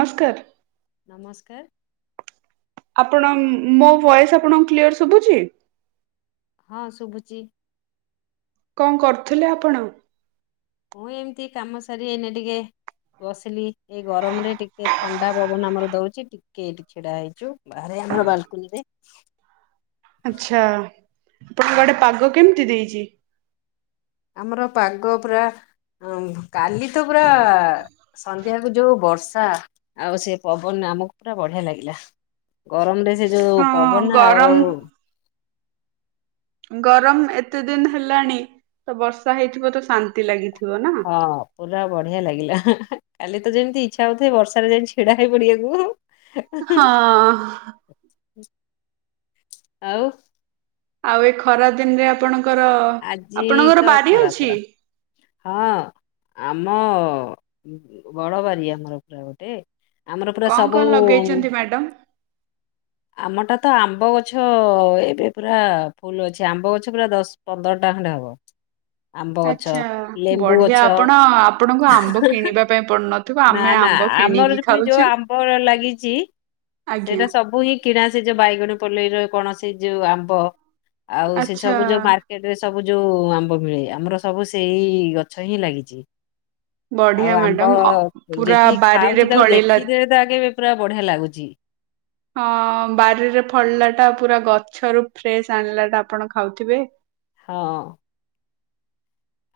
ନମସ୍କାର। ନମସ୍କାର। ଆପଣ ମୋ ଭଏସ ଆପଣଙ୍କୁ କ୍ଲିୟର ଶୁଭୁଛି। ହଁ ଶୁବୁଚି। [inaudible] କଣ କରୁଥିଲେ ଆପଣ? ମୁଁ ଏମିତି କାମ ସାର ଏନେ ଟିକେ ବସିଲି। ଏଇ ଗରମ ରେ ଟିକେ ଥଣ୍ଡା ପବନ ଆମର ଦଉଚି। ଟିକ କେଟ ଛିଡା ହେଇଛୁ ବାହାରେ ଆମର ବାଲକୁନିରେ। ଆଛା ଆପଣ ଗୋଟେ ପାଗ କେମିତି ଦେଇଛି? ଆମର ପାଗ ପୁରା କାଲି ପୁରା ନ୍ଧ୍ୟା କୁ ଯୋଉ ବର୍ଷା ଆଉ ସେ ପବନ ଆମକୁ ପୁରା ବଢିଆ ଲାଗିଲା। ଗରମରେ ସେ ଯୋଉ ହଁ ପବନ ଆଉ ଗରମ ଗରମ ଏତେ ଦିନ ହେଲାଣି ତ ବର୍ଷା ହେଇଥିବ ତ ଶାନ୍ତି ଲାଗିଛି। ହଁ ପୁରା ବଢିଆ ଲାଗିଲା। କାଲି ତ ଯେମିତି ଇଚ୍ଛା ହଉଥାଏ ବର୍ଷାରେ ଯାଇକି ଛିଡାହେଇ ପଡିବାକୁ। ହଁ। ଆଉ। ଆଉ ଇଏ ଖରା ଦିନରେ ଆପଣ। ଆଜି ତ ଖରା ଖରା ହଁ ଆମ। ଉ ବଡ ବାରି ଆମର ପୁରା ଗୋଟେ। ଆମର ପୁରା କଣ ସବୁ। କଣ ଲଗେଇଛନ୍ତି ମ୍ୟାଡାମ ଆମଟା ତ ଆମ୍ବ ଗଛ ଏବେ ପୁରା ଫୁଲ ଅଛି ଆମ୍ବ ଗଛ ପୁରା ଦଶ ପନ୍ଦର ଟା ଖଣ୍ଡେ ହବ। ଆମ୍ବ ଗଛ ଆଚ୍ଛା ଲେମ୍ବୁ ଗଛ ବଢିଆ ଆପଣ ଆପଣଙ୍କୁ ଆମ୍ବ କିଣିବା ପାଇଁ ପଡୁନ ନା ନା ଆମର ଯ ପୁଣି ଯୋଉ ଆମ୍ବ ର ଲାଗିଛି ଆଜ୍ଞା ସେଇଟା ସବୁ ହିଁ କିଣା ସ ଯୋଉ ବାଇଗଣ ପଲେଇର କଣ ସେ ଯୋଉ ଆମ୍ବ। ଆଉ ସେ ଆଚ୍ଛା ସବୁ ଯୋଉ ମାର୍କେଟ ରେ ସବୁ। ଯୋଉ ଆମ୍ବ ମିଳେ ଆମର ସବୁ ସେଇ ଗଛ ହିଁ ଲାଗିଛି। ଆଉ ବଢିଆ ଆମ୍ବ ମ୍ୟାଡ଼ମ ଅ ପୁରା ଯେତିକି ବାରିରେ ଖାଉଛୁ ତାକୁ ଫଳିଲା ଦେଖିଦେଲେ ତ ଆଗେ। ପୁରା ବଢିଆ ଲାଗୁଛି। ହଁ ବାରିରେ ଫଳିଲା ଟା ପୁରା ଗଛରୁ ଫ୍ରେଶ ଆଣିଲା ଟା ଆପଣ ଖାଉଥିବେ। ହଁ।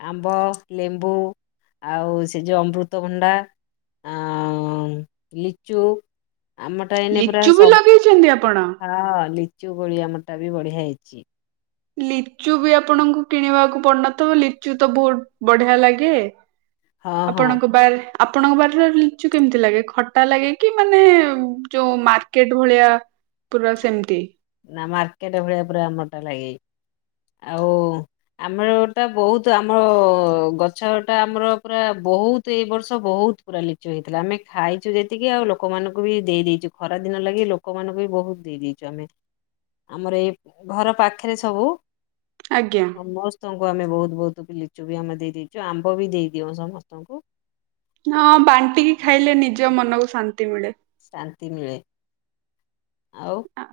ଆମ୍ବ, ଲେମ୍ବୁ ଆଉ ସେ ଯେଉଁ ଅମୃତଭଣ୍ଡା ଆଁ ଉଁ ଲିଚୁ। ଆମ ଟା ଏଇନେ ପୁରା ଲିଚୁ ବି ସବୁ ଲଗେଇଛନ୍ତି ଆପଣ? ହଁ ଲି ଚୁ କୋଳି ଆମର ଟା ବି ବଢିଆ ହେଇଛି। ଲିଚୁ ବି ଆପଣଙ୍କୁ କିଣିବାକୁ ପଡୁନ ଥିବ ଲିଚୁ ତ ବହୁତ ବଢିଆ ଲାଗେ। ହଁ ହଁ ଆପଣଙ୍କ ବାର ଆପଣଙ୍କ ବାଡିରେ ଲିଚୁ କେମିତି ଲାଗେ ଖଟା ଲାଗେ କି ମାନେ ଯୋଉ ମାର୍କେଟ ଭଳିଆ ପୁରା ସେମିତି। ନା ମାର୍କେଟ ଭଳିଆ ପୁରା ଆମର ଟା ଲାଗେଇ ଆଉ ଆମର ଟା ବହୁତ ଆମର ଗଛଟା ଆମର ପୁରା ବହୁତ ଏଇ ବର୍ଷ ବହୁତ ପୁରା ଲିଚୁ ହେଇଥିଲା ଆମେ ଖାଇଛୁ ଯେତିକି ଆଉ ଲୋକମାନଙ୍କୁ ବି ଦେଇ ଦେଇଛୁ ଖରାଦିନ ଲାଗି ଲୋକମାନଙ୍କୁ ବି ବହୁତ ଦେଇ ଦେଇେଇଛୁ ଆମେ। ଆମର ଏଇ ଘର ପାଖରେ ସବୁ। ଆଜ୍ଞା ସମସ୍ତଙ୍କ ଙ୍କୁ ଆମେ ବହୁତ ବହୁତ ଲିଚୁ ବି ଆମେ ଦେଇ ଦେଇଛୁ ଆମ୍ବ ବି ଦେଇ ଦିଅଉ ସମସ୍ତଙ୍କୁ। ହଁ ବାଣ୍ଟିକି। ଖାଇଲେ ନିଜ ମନକୁ ଶାନ ନ୍ତି ମିଳେ। ଶାନ୍ତି ମିଳେ। ଆଉ ଆ।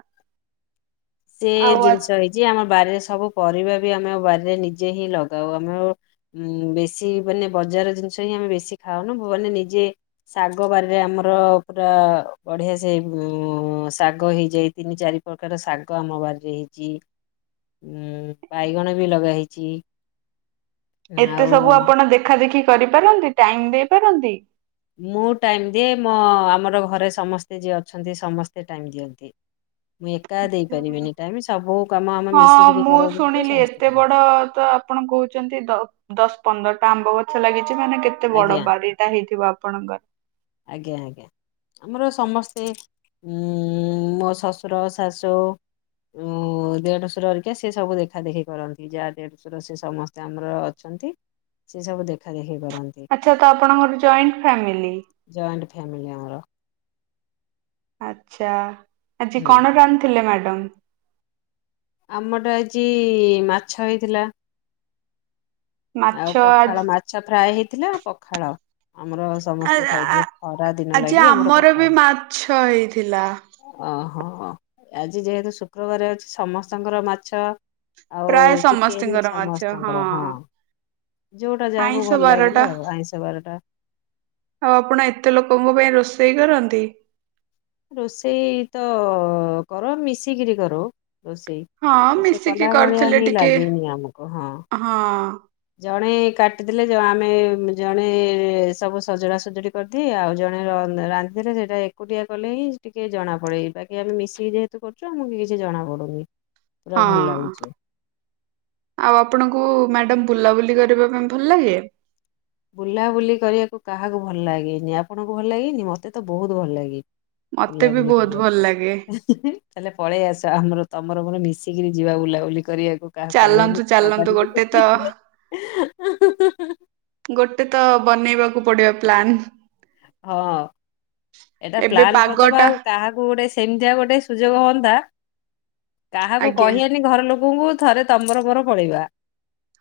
ସେ ଜିନିଷ ହେଇଛି ଆମ ବାରିରେ ସବୁ ପରିବା ବି ଆମେ ଆଉ ବାରିରେ ନିଜେ ହିଁ ଲଗାଉ ଆମ ଉଁ ବେଶୀ ମାନେ ବଜାର ଜିନିଷ ହିଁ ଆମେ ବେଶି ଖାଉନୁ ମାନେ ନିଜେ ଶାଗ ବାରିରେ ଆମର ପୁରା ବଢିଆ ସେ ଉଁ ଶାଗ ହେଇ ଯାଇ ତିନି ଚାରି ପ୍ରକାରର ଶା ଗ ଆମ ବାରିରେ ହେଇଛି ଉଁ ବାଇଗଣ ବି ଲଗା ହେଇଛି। ଏତେ ଆଉ ସବୁ ଆପଣ ଦେଖା ଦେଖି। କରିପାରନ୍ତି ଟାଇମ ଦେଇପାରନ୍ତି? ମୁଁ ଟାଇମ ଦିଏ ମୋ ଆମର ଘରେ ସମସ୍ତେ ଯିଏ ଅଛନ୍ତି ସମସ୍ତେ ଟାଇମ ଦିଅନ୍ତି। ମୁଁ ଏକା ଦେଇପାରିବିନି ଟାଇମ ସବୁ କାମ ଆମେ ହଁ ମିଶିକିରି ମୁଁ କରଉ ଯେହେତୁ ଶୁଣିଲି ସମସ୍ତେ ଏତେ କରନ୍ତି ବଡ ତ ଆପଣ କହୁଛନ୍ତି ଦଶ ପନ୍ଦରଟା ଆମ୍ବ ଗଛ ଲାଗି ମାନେ କେତେ ବଡ ଆଜ୍ଞା ବାଡିଟା ହେଇଥିବ। ଆପଣଙ୍କ। ଆଜ୍ଞା ଆଜ୍ଞା ଆମର ସମସ୍ତେ ଉ ମୋ ଶଶୁର ଶାଶୁ ଦେଢଶୁରହେରିକା ସେ ସବୁ ଦେଖା ଦେଖି କରନ୍ତି ଯାହା ଦେଢଶୁର ସେ ସମସ୍ତେ ଆମର ଅଛନ୍ତି ସେ ସବୁ ଦେଖା ଦେଖି। କରନ୍ତି ଆଚ୍ଛା ତ ଆପଣଙ୍କର ଜଏଣ୍ଟ ଫ୍ୟାମିଲି। ଜଏଣ୍ଟ ଫ୍ୟାମିଲି ଆମର। ଆଚ୍ଛା। ଆଜି ହୁଁ କଣ ରାନ୍ଧି ଥିଲେ ମ୍ୟାଡାମ। ଆମଟା ଆଜି ମାଛ ହେଇଥିଲା। ମାଛ ଆଉ ଆଜି ପଖାଳ ମାଛ ଫ୍ରାଏ ହେଇ ଥିଲା ପଖାଳ। ଆମର ଆ ସମସ୍ତେ ଆ ଖାଇଥିଲେ ଖରା ଦିନ ଆଜି ଲାଗି ଆମର ପଖାଳ ବି ହଁ। ମାଛ ହେଇଥିଲା। ହଁ ଆଜି ଯେହେତୁ ଶୁକ୍ରବାର ଅଛି ସମସ୍ ତାଙ୍କର ମାଛ। ପ୍ରାୟ ସମସ୍ତି ଚିକେନ ଙ୍କର ମାଛ ହଁ ସମସ୍ତଙ୍କର ଯୋଉଟା ଯାହାକୁ ଆଇଁଷ ଭଲ ବାରଟା ଲାଗିଲା ଆଉ ଆଇଁଷ ବାରଟା ଆଉ ଆପଣ ଏତେ ଲୋକଙ୍କ ପାଇଁ ରୋଷେ ଇ କରନ୍ତି। ରୋଷେଇ ତ କର ମିଶିକରି କରଉ। ରୋଷେଇ ହଁ ରୋଷେଇ ମିଶିକି କଲା ଭଳିଆ କରିଥିଲେ ହିଁ ଟିକେ ଲାଗେନି ଆମକୁ ହଁ। ଜଣେ କାଟିଦେଲେ ଆମେ ଜଣେ ସବୁ ସଜଡ଼ା ସଜୁଡ଼ି କରିଦେଇ ଆଉ ଜଣେ ରାନ୍ଧିଥିଲେ ସେଇଟା ଏକୁଟିଆ କଲେ ହିଁ ଟିକେ ଜଣା ପଡ଼େ ବାକି ଆମେ ମିଶିକି ଯେହେତୁ କରୁଛୁ ଆମକୁ କିଛି ଜଣାପଡ଼ୁନି। ହଁ ଆଉ ଆପଣଙ୍କୁ। ମ୍ୟାଡାମ ବୁଲାବୁଲି କରିବା ପାଇଁ ଭଲ ଲାଗେ। ବୁଲାବୁଲି କରିବାକୁ କାହାକୁ ଭଲ ଲାଗେନି ଆପଣଙ୍କୁ ଭଲ ଲାଗେନି ମତେ ତ ବହୁତ ଭଲ ଲାଗେ। ମତେ ବି ବୁଲାବୁଲି ବହୁତ କରିବା ଭଲ ପାଇଁ ଲାଗେ ତାହେଲେ ପଳେଇ ଆସ ଆମର। ତମର ମୋର ମିଶିକିରି ଯିବା ବୁଲାବୁଲି କରିବାକୁ। କାହା କହିବାନି ଚାଲନ୍ତୁ କି ଚାଲନ୍ତୁ ହବାନି ଗୋଟେ ତ ବୋଲି। ଗୋ ଗୋଟେ ତ ବନେଇବା ପଡିବ ପ୍ଲାନ୍। ହଁ। ଏଇଟା ଏବେ ପ୍ଲାନ୍ କରିଦବା ପାଗଟା ଆଉ କାହାକୁ ଗୋଟେ। ସେମିତିଆ ଗୋଟେ ସୁଯୋଗ ହୁଅନ୍ତା। କାହାକୁ ଆଜ୍ଞା କହିବାନି ଘର ଲୋ ଆସନ୍ତୁ ଥରେ ତମର ମୋର ପଳେଇବା।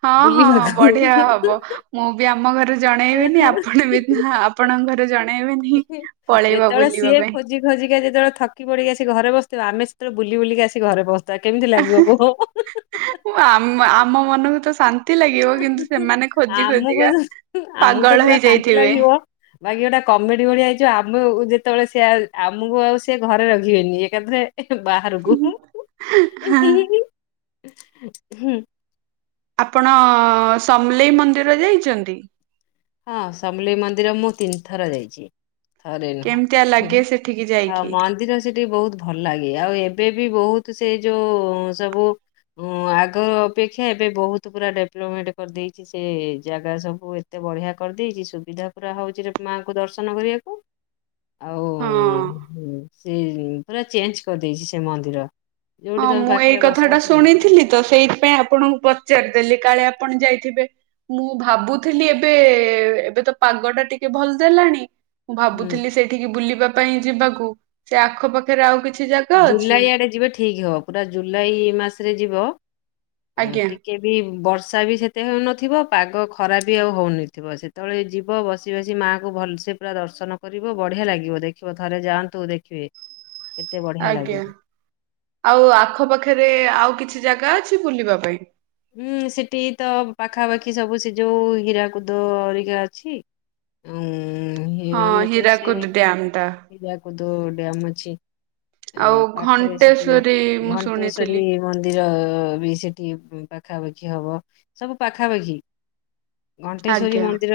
ହଁ ହଁ ବୁଲିବାକୁ। ବଢିଆ ହବ ମୁଁ ବି ଆମ ଘରେ ଜଣେଇବିନି ଆପଣ ବି ଆପଣଙ୍କ ଘରେ ଜଣେଇବେନି। ପଳେଇବା ଯେତେବେଳେ ବୁଲିବା ସିଏ ପାଇଁ ଖୋଜି ଖୋଜିକା ଯେତେବେଳେ ଥକି ପଡ଼ିକା ସେ ଘରେ ବସ ବସିବେ ଆମେ ସେତେବେଳେ ବୁଲି ବୁିଲିକି ଆସି ଘରେ ପହଞ୍ଚି ଥିବୁ। ତ କେମିତି ଲାଗିବ କୁହ। ଆମମାନଙ୍କୁ ତ। ଶାନ୍ତି ଲାଗିବ କିନ୍ତୁ ସେମାନେ ଖୋଜି ଆମକୁ ଖୋଜିିକା ଯୋଉ- ଆମକୁ ତ ପାଗଳ ପୁରା ହେଇ ଶାନ୍ତି ଯାଇଥିବେ। ଲାଗିବ। ବାକି ଗୋଟେ କମେଡ଼ି ଭଳିଆ ହେଇଛ ଆମେ ଯେତେବେଳେ ସେ ଆମକୁ ଆଉ ସେ ଘରେ ରଖିବେନି ଏକାଥରେ। ବାହାରକୁ। ହଁ ହୁଁ। ଆପଣ ସମଲେଇ ମନ୍ଦିର ଯାଇଛନ୍ତି? ହଁ ସମଲେଇ ମନ୍ଦିର ମୁଁ ତିନି ଥର ଯାଇଛି। ଥରେ ନୁହଁ। କେମିତିଆ ଲାଗେ ସେଠିକି ଆଉ ଯାଇକି? ମନ୍ଦିର ସେଠି ବହୁତ ଭଲ ଲାଗେ ଆଉ ଏବେ ବି ବହୁତ ସେ ଯୋଉ ସବୁ ଆଗ ଅପେକ୍ଷା ଏବେ ବହୁତ ପୁରା ଡେଭଲପମେଣ୍ଟ କରିଦେଇଛି ସେ ଜାଗା ସବୁ। ଏତେ ବଢ଼ିଆ କରିଦେଇଛି ସୁବିଧା ପୁରା ହଉଛି ମାଆଙ୍କୁ ଦର୍ଶନ କରିବାକୁ। ଆଉ ହଁ। ସେ ପୁରା ଚେଞ୍ଜ କରିଦେଇଛି ସେ ମନ୍ଦିର। ହଁ ଯୋଉଠି ତମେ ମୁଁ ଏଇ ପାଖରେ କଥା ବସା ଟା ବସି କରିପାରିବ। ଶୁଣିଥିଲି ତ ସେଇଥିପାଇଁ ଆପଣଙ୍କୁ ପଚାରିଦେଲି କାଳେ ଆପ ଆପଣ ଯାଇଥିବେ ମୁଁ ଭାବୁଥିଲି ଏବେ ଏବେ ତ ପାଗ ଟା ଟିକେ ଭଲ ଦେଲାଣି। ମୁଁ ହୁଁ ଭାବୁଥିଲି ସେଠିକି ବୁଲିବା ପାଇଁ ଯିବାକୁ ସେ ଆଖ ପାାଖରେ ଆଉ କିଛି ଜାଗା ଅଛି? ଜୁଲାଇ ଆଡ଼େ ଯିବେ ଠିକ ହବ। ପୁରା ଜୁଲାଇ ମାସରେ ଯିବ ହୁଁ ଆଜ୍ଞା ଟିକେ ବି ବର୍ଷା ବର୍ଷା ବି ସେତେ ହେଉନଥିବ ପାଗ ଖରାପ ବି ଆଉ ହେଉନଥିବ ସେତେବେଳେ ଯିବ ବସି ବସି ମାଆଙ୍କୁ ଭଲସେ ପୁରା ଦର୍ଶନ କରିବ ବଢ଼ିଆ ଲାଗିବ ଦେଖିବ ଥରେ ଯାଆନ୍ତୁ ଦେଖିବେ। ବଢିଆ ଆଜ୍ଞା ଲାଗିବ। ଆଉ ଆଖପାଖରେ ଆଉ କିଛି ଜାଗା ଅଛି ବୁଲିବା ପାଇଁ? ହୁଁ ସେଠି ତ ପାଖାପାଖି ସବୁ ସି ଯୋଉ ହୀରାକୁଦ ଅରିକା ଅଛି ଆଉ ହଁ ହିରା କୁଦ ଡ୍ୟାମ ଟା। କୁଦ୍ ଡ୍ୟମ୍ ଅଛି। ଆଉ ପାଖରେ ସେଠି ଘଣ୍ଟେଶ୍ଵରୀ ମୁଁ ଘଣ୍ଟେଶ୍ଵରୀ ଶୁଣିଥିଲି ମନ୍ଦିର ବି ସେଠି ପାଖାପାଖି ହବ ସବୁ ପାଖାପାଖି। ଘଣ୍ଟେଶ୍ଵରୀ ଆଜ୍ଞା। ମନ୍ଦିର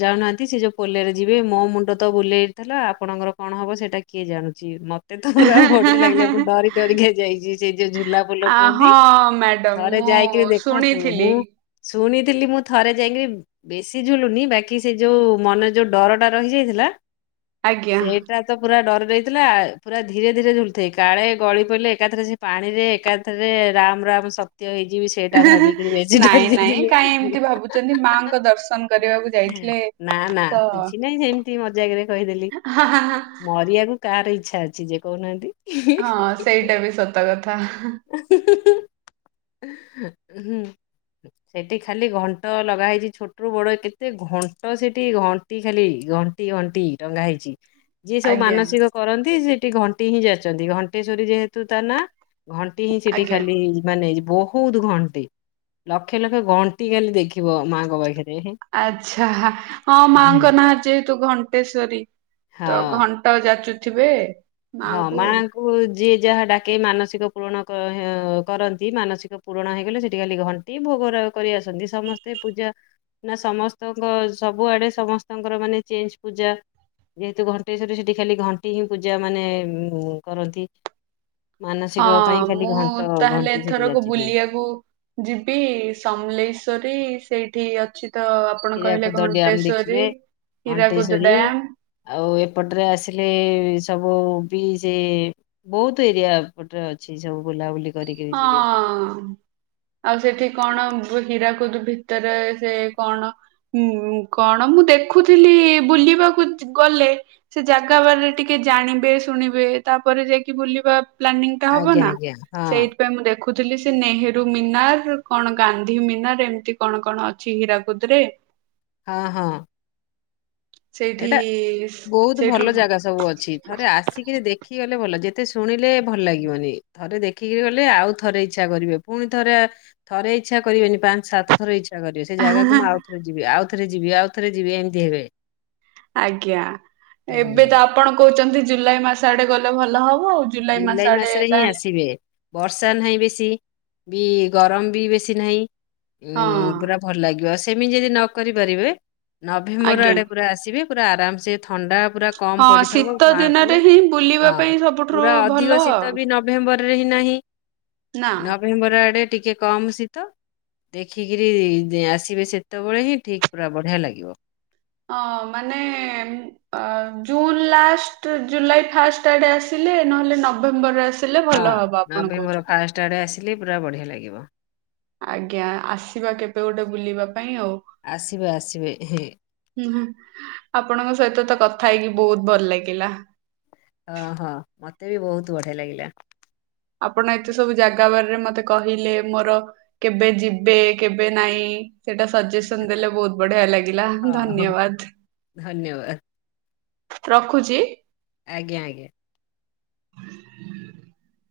ଯାଉନାହାନ୍ତି ସେ ଯୋଉ ପୋଲରେ ଯିବେ ମୋ ମୁଣ୍ଡ ତ ବୁଲେଇଥିଲା ଆପଣଙ୍କର କଣ ହବ ସେଇଟା କିଏ ଜାଣୁଛି ମତେ ମତେ ତ ପୁରା ବଢିଆ ଲାଗିଲା ମୁଁ ଡରି ଡରିକି ଯାଇଛି ସେଇ ଯୋଉ ଝୁଲା ଫୁଲ ଆ ହଁ କୁହନ୍ତି ମ୍ୟାଡାମ ଥରେ ମୁଁ ଯାଇ କିଏ ଦେଖନ୍ତୁ ଶୁଣିଥିଲି। ମୁଁ ଶୁଣିଥିଲି ମୁଁ ଥରେ ଯାଇକିରି ବେଶୀ ଝୁଲୁନି ବାକି ସେ ଯଉଁ ମନ ଯଉ ଡରଟା ରହିଯାଇଥିଲା ଆଜ୍ଞା। ସେଇଟା ତ ପୁରା ଡରି ହେଥିଲା ପୁରା ଧୀରେ ଧୀରେ ଝୁଲୁଥାଏ କାଳେ ଗଳି ପଡ଼ିଲ ଏକାଥରେ ସେ ପାଣି ରେ ଏକାଥରେ ରାମ ରାମ ସତ୍ୟ ହେଇଯିବି ସେ ଟା ଭାବିକିରି ବେଶୀ ନାଇଁ ଡରି ନାଇଁ କାହିଁ ଯାଇଥିଲି, ଏମିତି ଭାବୁଛନ୍ତି ମାଙ୍କ ଦର୍ଶନ କରିବାକୁ ଯାଇଥିଲେ ନା ନା ତ କିଛି ନାଇଁ ସେମିତି ମଜାକରେ କହିଦେଲି ମରିବାକୁ କାହାର ଇ ଛା ଅଛି ଯେ କହୁନାହାନ୍ତି। ହଁ ସେଇଟା ବି ସତ କଥା [unintelligible] ହୁଁ ସେଠି ଖାଲି ଘଣ୍ଟ ଲଗା ହେଇଛି ଛୋଟରୁୁ ବଡ କେତେ ଘଣ୍ଟ ସେଠି ଘଣ୍ଟି ଖାଲି ଘଣ୍ଟି ଘଣ୍ଟି ଟଙ୍ଗା ହେଇଛି। ଯିଏ ସବୁ ଆଜ୍ଞା ମାନସିକ କରନ୍ତି ସେ ଘଣ୍ଟିହିଁ ଯାଚନ୍ତି ଘଣ୍ଟେଶ୍ଵରୀ ଯେହେତୁ ତା ନା ଘଣ୍ଟି ହିଁ ସେଠି ଆଜ୍ଞା। ଖାଲି ମାନେ ବହୁତ ଘଣ୍ଟି ଲକ୍ଷେ ଲକ୍ଷେ ଘଣ୍ଟି କାଲି ଦେଖିବ ମାଙ୍କ ପାଖରେ ହଁ। ଆଛା ହଁ ମାଙ୍କ ନାଁ ଯେ ତୁ ଘଣ୍ଟେଶ୍ଵରୀ ତ ଘଣ୍ଟ ଯାଚୁ ଥିବେ। ହଁ ମାଙ୍କୁ ଯିଏ ଯାହା ଡାକେ ମାନସିକ ପୂରଣ କ-ହ୍ୟ କରନ୍ତି, ମାନସିକ ପୂରଣ ହେଇଗଲେ ସେଠି ଖାଲି ଘଣ୍ଟି ଭୋଗ ରାଗ କରି ଆସନ୍ତି ସମସ୍ତେ ପୂଜା ନା ସମସ୍ତଙ୍କ ସବୁଆଡେ ସମସ୍ତଙ୍କର ମାନେ ଚେଞ୍ଜ ପୂଜା, ଯେହେତୁ ଘଣ୍ଟେଶ୍ୱରି ସେଠି ଖାଲି ଘଣ୍ଟି ହିଁ ପୂଜା ମାନେ ଉଁ, କରନ୍ତି। ମାନସିକ ପାଇଁ ହଁ ଖାଲି ମୁଁ ଘଣ୍ଟ ତାହେଲେ ଘଣ୍ଟି ସେଠି ଏଥରକ ଯାଚି ଦିଅନ୍ତି ବୁଲିବାକୁ ଯିବି ସମଲେଇଶ୍ଵରୀ। ସେଇଠି ଅଛି ତ ଆପଣ କହିଲେ ହୀଆକୁଦ ଡ୍ୟାମ ଘଣ୍ଟେଶ୍ୱରୀ ଦେଖିବେ ହୀରାକୁଦ ଘଣ୍ଟେଶ୍ୱରୀ ଡ୍ୟାମ୍ ଆଉ ଏପଟରେ ଆସିଲେ ସବୁ ବି ସେ ବହୁତ ଏରିଆ ଏପଟରେ ଅଛି ସବୁ ବୁଲାବୁଲି କରିକିରି ଯିବେ। ହଁ ଆଉ ସେଠି କଣ ବୁ- ହୀରାକୁ କୁଦୁ ଭିତରେ ସେ କଣ ଉମ୍ କଣ ମୁଁ ଦେଖୁଥିଲି ବୁଲିବାକୁ ଗଲେ ସେ ଜାଗା ବାରରେ ଟିକେ ଜାଣିବେ ଶୁଣିବେ ତାପରେ ଯାଇକି ବୁଲିବା ପ୍ଲାନିଂ ଟା ହବ ଆଜ୍ଞା ନା। ଆଜ୍ଞା ହଁ ସେଇଥିପାଇଁ ମୁଁ ଦେ ଦେଖୁଥିଲି ସେ ନେହେରୁ ମିନାର, କଣ ଗାନ୍ଧୀ ମିନାର, ଏମିତି କଣ କଣ ଅଛି ହୀରାକୁଦ ରେ। ହଁ ହଁ। ସେଇଠି ଏଟା ବହୁତ ସେଇଠୁ ଭଲ ଜାଗା ସବୁ ଅଛି ଥରେ ଆସିକିରି ଦେଖି ଗଲେ ଭଲ ଯେତେ ଶୁଣିଲେ ଭଲ ଲାଗିବନି ଥରେ ଦେଖିକିରି ଗଲେ ଆଉ ଥରେ ଇଚ୍ଛା କରିବେ ପୁଣି ଥରେ ଥରେ ଇଚ୍ଛା କରିବେନି ପାଞ୍ଚ ସାତ ଥର ଇଚ୍ଛା କରିବେ ସେ ଜାଗାକୁ ମୁଁ ଆଉଥରେ ଯିବି ଆଉ ଥରେ ଯିବି ଆଉ ଥରେ ଯିବି ଏମିତି ହେବେ। ଆଜ୍ଞା ହୁଁ ଏବେ ହୁଁ। ତ ଆପଣ କହୁଚନ୍ତି ଜୁଲାଇ ମାସ ଆଡେ ଗଲେ ଭଲ ହ ଜୁଲାଇ ମାସରେ ହିଁ ଆସିବେ ବର୍ଷା ନାହିଁ ବେଶୀ। ବି ଗରମ ବି ବେଶୀ ନାହିଁ। ହଁ ଉଁ, ପୁରା ଭଲ ଲାଗିବ ଆସ ସେମିତି ଯଦି ନ କରିପାରିବେ। ନଭେମ୍ବର ଆଜ୍ଞା ଆଡେ ପୁରା ଆସିବେ। ପୁରା ଆରାମ ସେ ଥଣ୍ଡା ପୁରା କମ ହଁ ପଡିଥିବ ଶୀତ ମାଆଙ୍କୁ ଦିନରେ ହିଁ ବୁଲିବା ହଁ ପାଇଁ ସବୁ ପୁରା ଅଧିକ ଶୀତ ବି ନଭେମ୍ବରରେ ହିଁ ନାହିଁ ନା ନଭେମ୍ବର ଆଡ଼େ ଟିକେ କମ ଶୀତ ଦେଖିକିରି ଯେ ଆସିବେ ସେତେବେଳେ ହିଁ ଠିକ ପୁରା ବଢିଆ ଲାଗିବ। ହଁ ମାନେ ଅ ଜୁନ୍ ଲାଷ୍ଟ ଜୁଲାଇ ଫାଷ୍ଟ ଆଡେ ଆସିଲେ ନହେଲେ ନଭେମ୍ବରରେ ଆସ ହଁ ନଭେମ୍ବର ଫାଷ୍ଟ ଆଡେ ଆସିଲେ ପୁରା ବଢିଆ ଲାଗିବ। ଆଜ୍ଞା ଆସିବା କେବେ ଗୋଟେ ବୁଲିବା। ପାଇଁ ଆଉ ଆସିବେ ଆସିବେ ହଁ ଆପଣଙ୍କ ସହିତ ତ କ ଥା ହେଇକି ବୋହୁତ ଭଲ ଲାଗିଲା। ହଁ ହଁ ମତେ ବି ବୋହୁତ ବଢ଼ିଆ ଲାଗିଲା। ଆପଣ ଏତେ ସବୁ ଜାଗା ବାରରେ ମତେ କହିଲେ ମୋର କେବେ ଯିବେ କେବେ ନାଇଁ ସେଇଟା ସଜେସନ ଦେଲେ ବୋହୁତ ବଢିଆ ଲାଗିଲା ଧନ୍ୟବାଦ। ଧନ୍ୟବା ରଖୁଚି। ଆଜ୍ଞା ଆଜ୍ଞା। [inaudible]